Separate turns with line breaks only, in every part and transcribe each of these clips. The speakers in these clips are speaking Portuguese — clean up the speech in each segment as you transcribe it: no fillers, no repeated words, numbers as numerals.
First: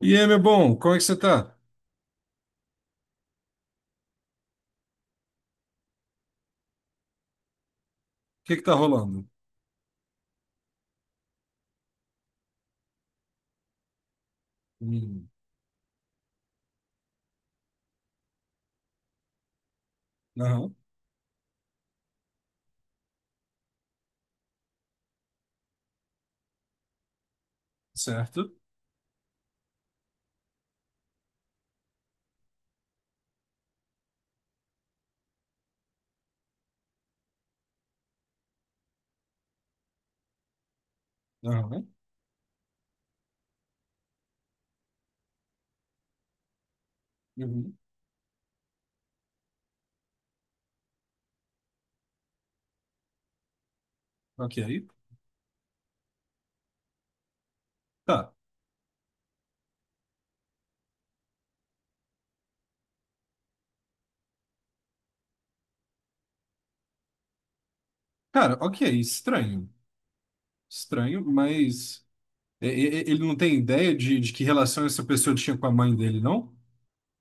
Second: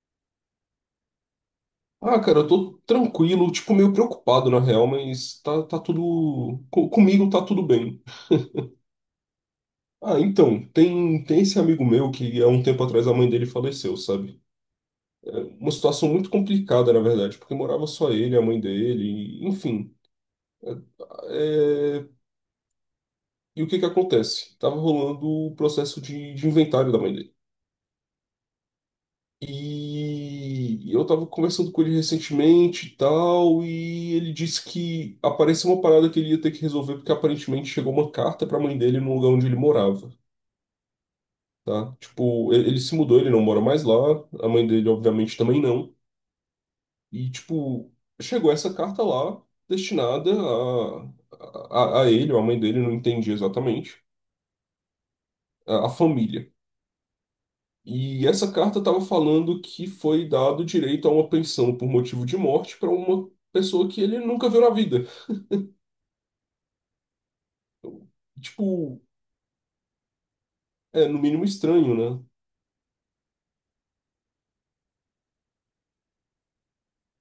E aí, meu bom, como é que você tá?
Ah, cara, eu tô tranquilo, tipo, meio preocupado na real, mas tá tudo. Comigo tá tudo bem.
O que que tá rolando?
Ah, então, tem esse amigo meu que há um tempo atrás a mãe dele faleceu, sabe?
Hum.
É uma situação muito complicada, na verdade, porque morava só ele, a mãe dele, enfim.
Aham,
É, e o que que acontece? Tava rolando o processo de inventário da mãe dele.
certo.
E eu tava conversando com ele recentemente e tal, e ele disse que apareceu uma parada que ele ia ter que resolver, porque aparentemente chegou uma carta pra mãe dele no lugar onde ele morava,
Aham,
tá? Tipo, ele se mudou, ele não mora mais lá, a mãe dele obviamente também não. E,
uhum,
tipo, chegou essa carta lá, destinada a ele, ou a mãe dele, não entendi exatamente,
ok.
a família. E
Tá.
essa carta estava falando que foi dado direito a uma pensão por motivo de morte para uma pessoa que ele nunca viu na vida.
Cara, ok,
Tipo,
estranho.
é no
Estranho,
mínimo
mas
estranho, né?
ele não tem ideia de que relação essa pessoa tinha com a mãe dele, não?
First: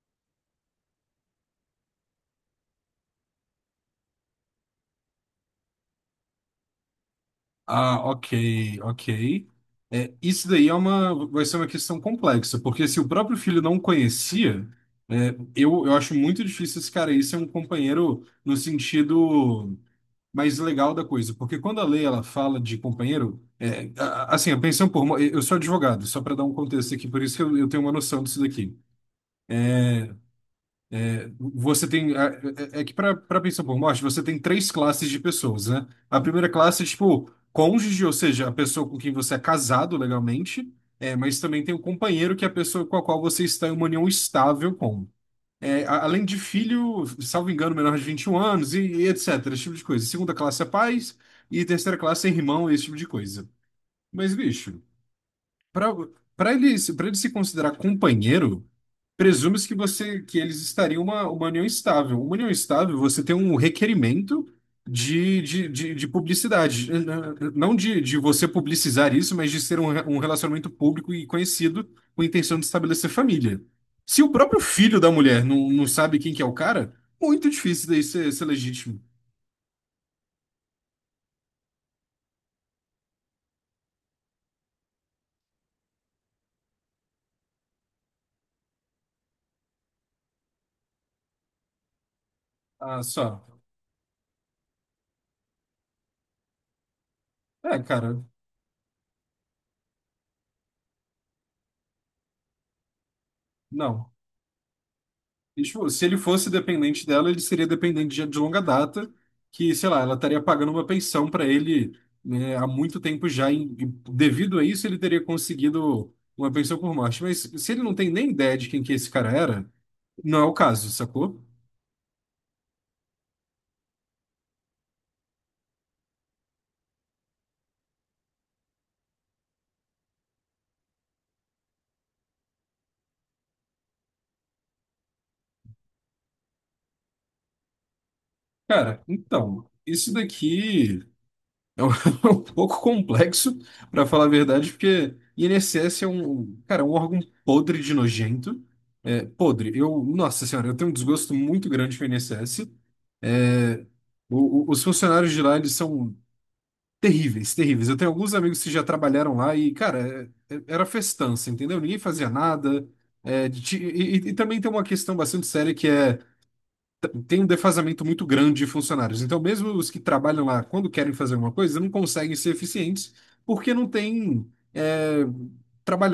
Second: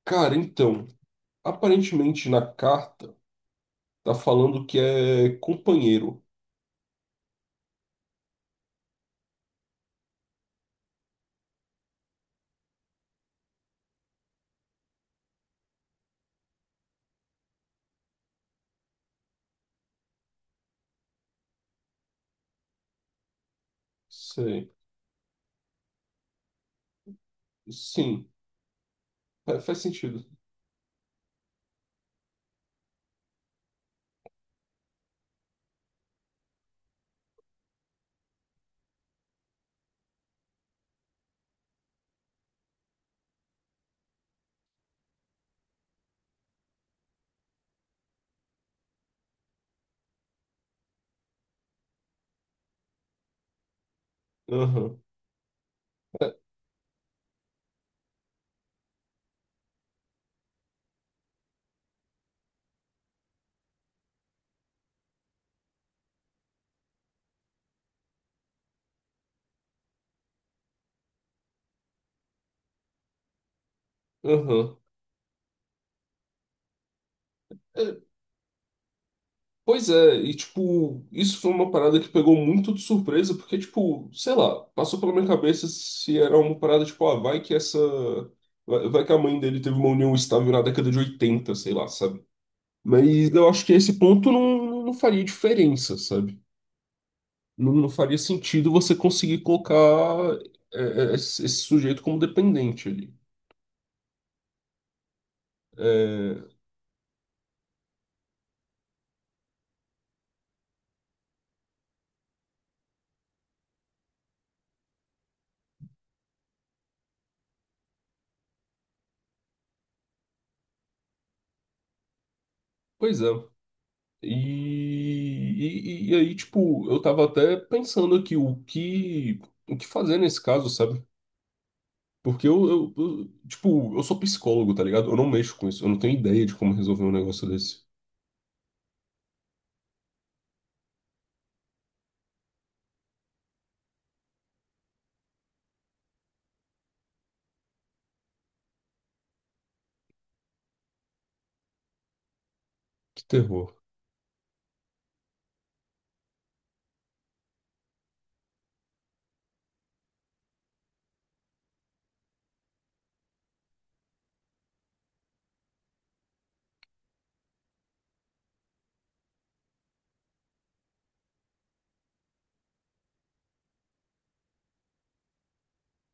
Cara, então, aparentemente na carta tá falando que é companheiro.
Ah, ok, ok. É, isso daí é uma, vai ser uma questão complexa, porque se o próprio filho não conhecia, é, eu acho muito difícil esse cara aí ser um companheiro no sentido mais legal da coisa, porque quando a lei ela fala de companheiro, é, assim, a
Sei.
pensão por morte, eu sou advogado, só para dar um contexto aqui, por isso que eu tenho uma noção
Sim,
disso daqui.
faz sentido.
Você tem, é, é que para pensão por morte, você tem três classes de pessoas, né? A primeira classe é tipo cônjuge, ou seja, a pessoa com quem você é casado legalmente, é, mas também tem o companheiro, que é a pessoa com a qual você está em uma união estável com. É, além de filho, salvo engano, menor de 21 anos e etc. Esse tipo de coisa. Segunda classe é pais e terceira classe é irmão, esse tipo de coisa. Mas, bicho,
Aham,
pra, pra ele se considerar companheiro. Presume-se que você que eles estariam uma união estável. Uma união estável, você tem um requerimento de publicidade. Não de você publicizar isso, mas de ser um relacionamento público e conhecido com a intenção de estabelecer família. Se o próprio
aham.
filho da mulher não sabe quem que é o cara, muito difícil daí
É,
ser, ser legítimo.
pois é, e tipo, isso foi uma parada que pegou muito de surpresa, porque, tipo, sei lá, passou pela minha cabeça se era uma parada, tipo, ah, vai que essa. Vai que a mãe dele teve uma união estável na década de 80 sei lá, sabe?
Ah,
Mas
só.
eu acho que esse ponto não faria diferença, sabe?
É,
Não faria
cara,
sentido você conseguir colocar esse sujeito como dependente ali.
não. E, tipo, se ele
É,
fosse dependente dela, ele seria dependente de longa data, que, sei lá, ela estaria pagando uma pensão para ele, né, há muito tempo já, e devido a isso ele teria conseguido uma pensão por morte. Mas se ele não tem nem ideia de quem que esse cara era, não é o caso, sacou?
pois é. E aí, tipo, eu tava até pensando aqui o que fazer nesse caso, sabe? Porque tipo, eu sou psicólogo, tá ligado? Eu não mexo com isso, eu não tenho ideia de como resolver um negócio desse.
Cara, então, isso daqui é um, um pouco complexo, para falar a verdade, porque INSS é um, cara, é um órgão podre de nojento. É, podre. Eu, nossa senhora, eu tenho um desgosto muito grande com o INSS.
Que terror.
Os funcionários de lá, eles são terríveis, terríveis. Eu tenho alguns amigos que já trabalharam lá e, cara, era festança, entendeu? Ninguém fazia nada. É, e, e também tem uma questão bastante séria que é, tem um defasamento muito grande de funcionários. Então, mesmo os que trabalham lá, quando querem fazer alguma coisa, não conseguem ser eficientes porque não tem, é,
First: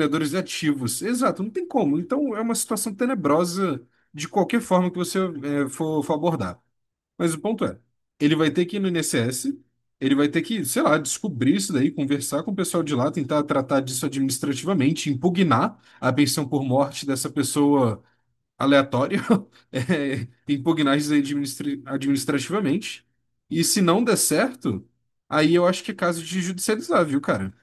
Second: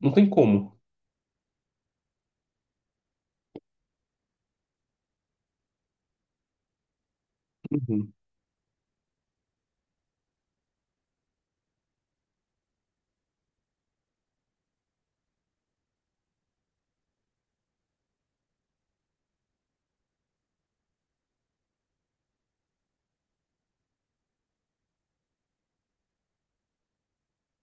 Não tem como.
ativos. Exato, não tem como. Então, é uma situação tenebrosa de qualquer forma que você, é, for abordar. Mas o ponto é,
Uhum.
ele vai ter que ir no INSS, ele vai ter que, sei lá, descobrir isso daí, conversar com o pessoal de lá, tentar tratar disso administrativamente, impugnar a pensão por morte dessa pessoa aleatória, é, impugnar isso aí administrativamente. E se não der certo, aí eu acho que é caso de judicializar, viu, cara?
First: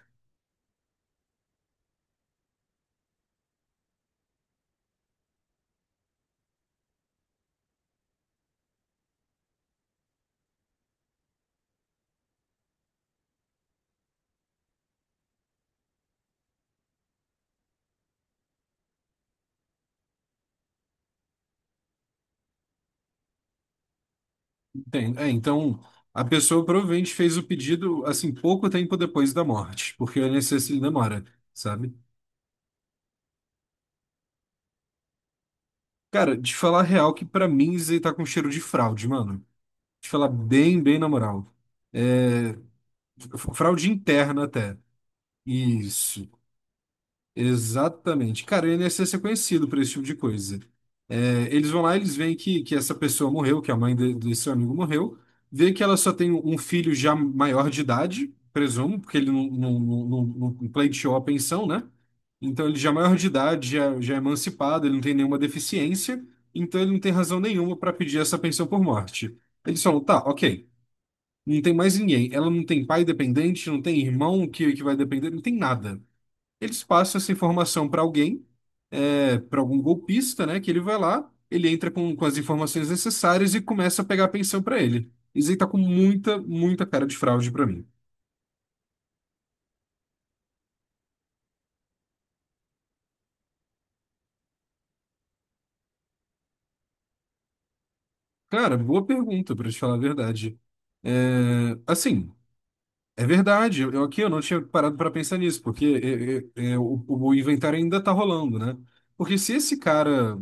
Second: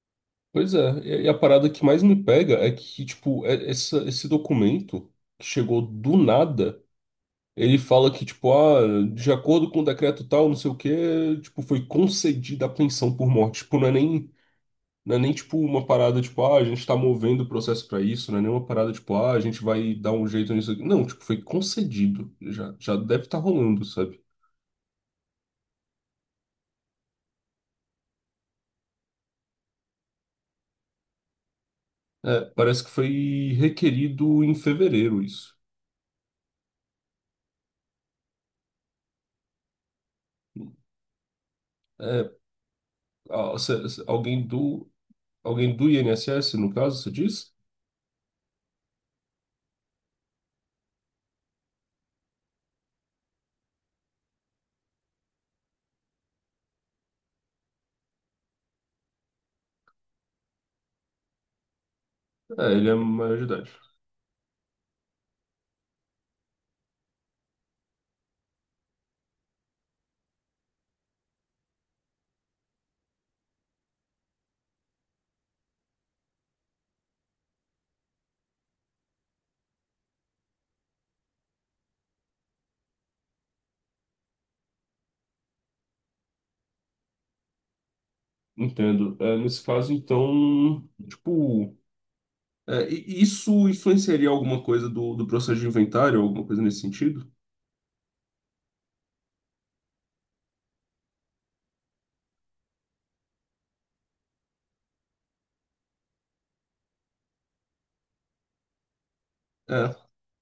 Pois é, e a parada que mais me pega é que, tipo, essa, esse documento que chegou do nada, ele fala que, tipo, ah, de acordo com o decreto tal, não sei o quê, tipo, foi concedida a pensão por morte. Tipo, não é nem. Não é nem tipo uma parada tipo, ah, a gente tá movendo o processo pra isso, não é nem uma parada tipo, ah, a gente vai dar um jeito nisso aqui. Não, tipo, foi concedido. Já deve estar rolando, sabe?
É, então, a pessoa provavelmente fez o pedido, assim, pouco tempo depois da morte, porque o INSS ele demora, sabe?
É, parece que foi requerido em fevereiro isso.
Cara, de falar a real que pra mim isso aí tá com cheiro de fraude, mano. De falar bem, bem na moral.
É,
É, fraude interna
alguém
até.
alguém do
Isso.
INSS, no caso, você diz?
Exatamente. Cara, o INSS é conhecido por esse tipo de coisa. É, eles vão lá, eles veem que essa pessoa morreu, que a mãe desse seu amigo morreu, vê que ela só tem um filho já maior de idade, presumo, porque ele não pleiteou a pensão, né? Então
É,
ele já
ele
é
é
maior de
maior de
idade,
idade.
já é emancipado, ele não tem nenhuma deficiência, então ele não tem razão nenhuma para pedir essa pensão por morte. Eles falam, tá, ok, não tem mais ninguém. Ela não tem pai dependente, não tem irmão que vai depender, não tem nada. Eles passam essa informação para alguém, é, para algum golpista, né? Que ele vai lá, ele entra com as informações necessárias e começa a pegar a pensão para ele. Isso aí tá com muita, muita cara de fraude para mim.
Entendo. É, nesse caso, então, tipo, é, isso influenciaria alguma coisa do processo de inventário, alguma coisa nesse sentido?
Cara, boa pergunta, para te falar a verdade. É, assim, é verdade. Eu aqui eu não tinha parado para pensar nisso, porque o inventário ainda tá rolando, né? Porque se esse
É.
cara,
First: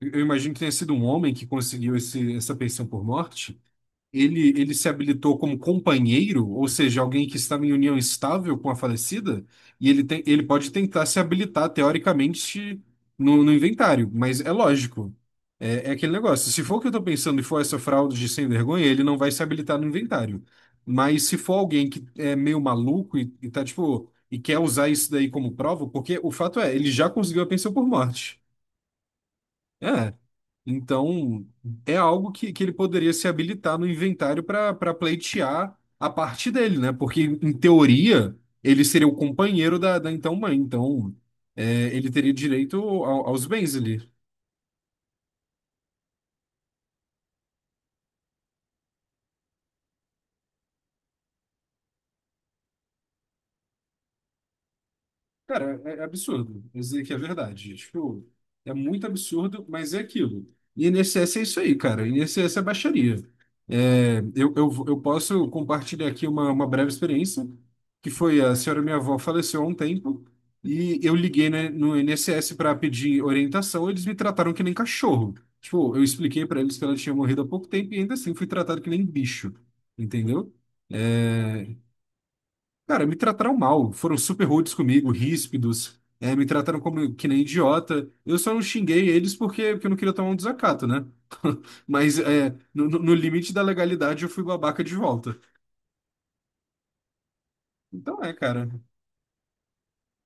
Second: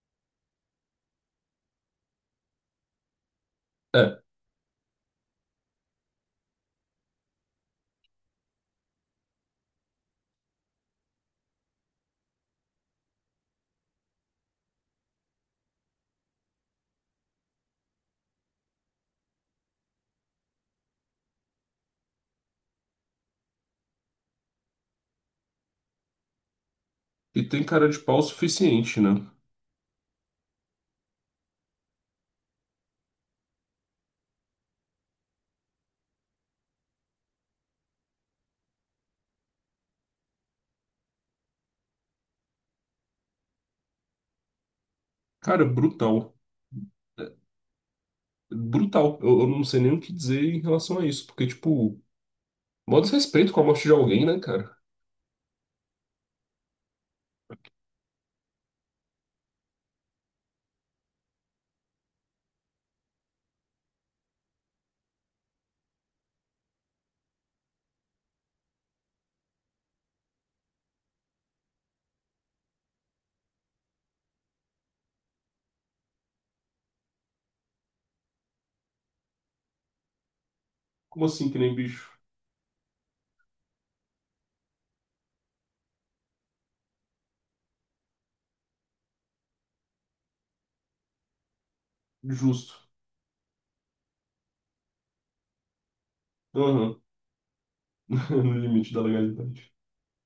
eu imagino que tenha sido um homem que conseguiu esse, essa pensão por morte.
É,
Ele se habilitou como companheiro, ou seja, alguém que estava em união estável com a falecida, e ele, tem, ele pode tentar se habilitar teoricamente no inventário, mas é lógico. É, é aquele negócio. Se for o que eu estou pensando e for essa fraude de sem vergonha, ele não vai se habilitar no inventário. Mas se for alguém que é meio maluco e tá tipo, e quer usar isso daí como prova, porque o fato é, ele já conseguiu
E
a
tem
pensão por
cara de pau o
morte.
suficiente, né?
É. Então, é algo que ele poderia se habilitar no inventário para pleitear a parte dele, né? Porque, em teoria, ele seria o companheiro da então mãe. Então, é, ele teria direito aos bens ali.
Cara, brutal. É, brutal. Eu não sei nem o que dizer em relação a isso, porque, tipo, mó desrespeito com a morte de alguém, né, cara?
Cara, é, é absurdo. Vou dizer que é verdade. Tipo, é muito absurdo, mas é aquilo. E INSS é isso aí, cara. INSS é baixaria. É, eu posso compartilhar aqui uma breve experiência, que foi a senhora minha avó faleceu há um tempo, e eu liguei, né, no INSS para pedir orientação, e eles me trataram que nem cachorro. Tipo, eu expliquei para eles que ela tinha morrido há pouco tempo e ainda assim fui tratado que nem bicho, entendeu?
Como assim que nem
É,
bicho?
cara, me trataram mal, foram super rudes comigo, ríspidos, é, me trataram como que nem idiota. Eu só não xinguei eles porque eu não queria tomar um desacato, né? Mas é,
Justo.
no limite da legalidade eu fui babaca de volta.
Aham.
Então é,
No
cara,
limite da legalidade.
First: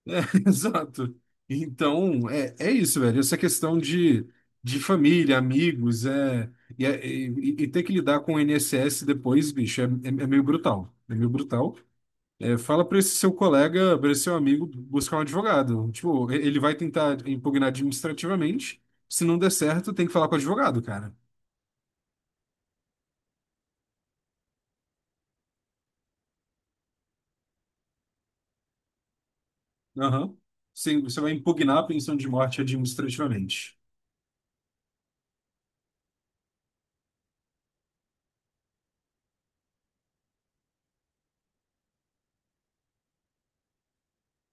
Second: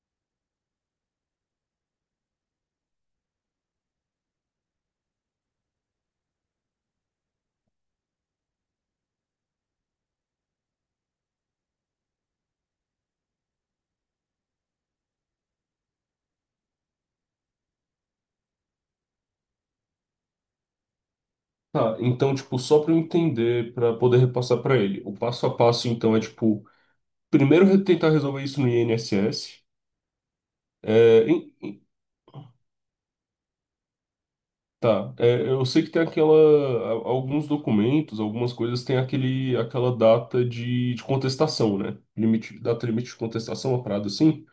exato. Então é, é isso, velho. Essa questão de família, amigos, é, e, e ter que lidar com o INSS depois, bicho, é, é meio brutal. É meio brutal. É, fala para esse seu colega, para esse seu amigo buscar um advogado. Tipo, ele vai tentar impugnar administrativamente. Se não der certo, tem que falar com o advogado, cara.
Tá, então, tipo, só pra eu entender, pra poder repassar pra ele, o passo a passo, então, é, tipo, primeiro tentar resolver isso no INSS.
Aham. Sim, você vai impugnar a pensão de morte administrativamente.
Tá, é, eu sei que tem aquela, alguns documentos, algumas coisas tem aquele, aquela data de contestação, né? Limite, data limite de contestação, uma parada assim.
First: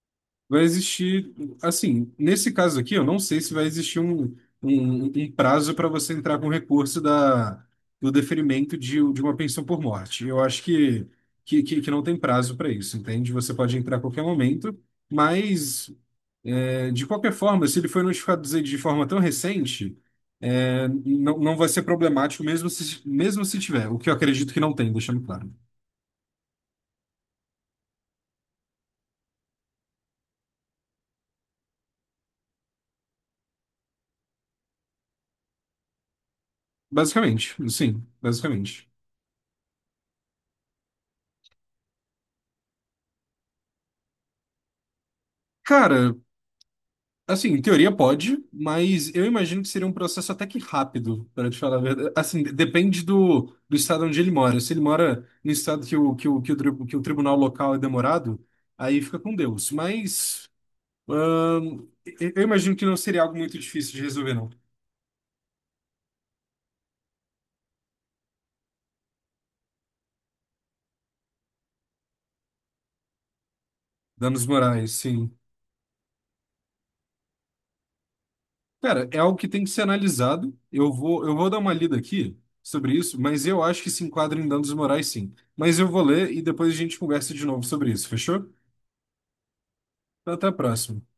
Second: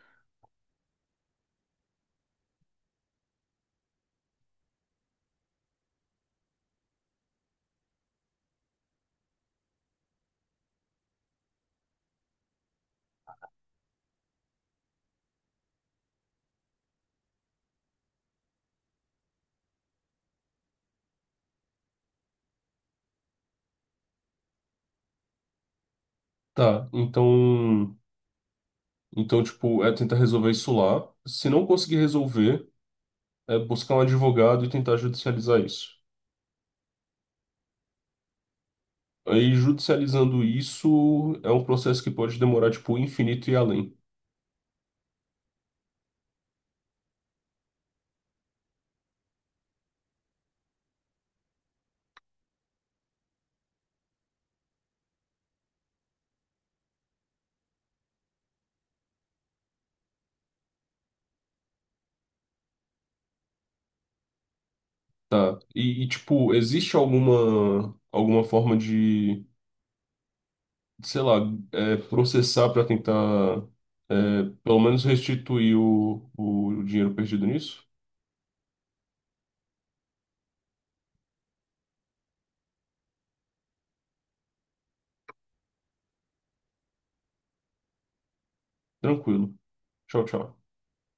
Vai existir, assim, nesse caso aqui, eu não sei se vai existir um prazo para você entrar com recurso da, do deferimento de uma pensão por morte. Eu acho que não tem prazo para isso, entende? Você pode entrar a qualquer momento. Mas é, de qualquer forma, se ele foi notificado de forma tão recente, é, não vai ser problemático mesmo se tiver, o que eu acredito que não tem, deixando claro.
Tá, então, então, tipo, é tentar resolver isso lá. Se não conseguir resolver, é buscar um advogado e tentar judicializar isso.
Basicamente, sim, basicamente.
Aí, judicializando isso, é um processo que pode demorar, tipo, infinito e além.
Cara, assim, em teoria pode, mas eu imagino que seria um processo até que rápido, para te falar a verdade. Assim, depende do estado onde ele mora. Se ele mora no estado que que o tribunal local é demorado, aí fica com Deus. Mas, eu imagino que não seria algo muito difícil de resolver, não.
Tá, e tipo, existe alguma, alguma forma de sei lá, é, processar para tentar, é,
Danos
pelo
morais,
menos
sim.
restituir o dinheiro perdido nisso?
Cara, é algo que tem que ser analisado. Eu vou dar uma lida aqui sobre isso, mas eu acho que se enquadra em danos morais, sim. Mas eu vou ler e depois a gente conversa de novo sobre isso, fechou?
Tranquilo. Tchau,
Então, até a
tchau.
próxima.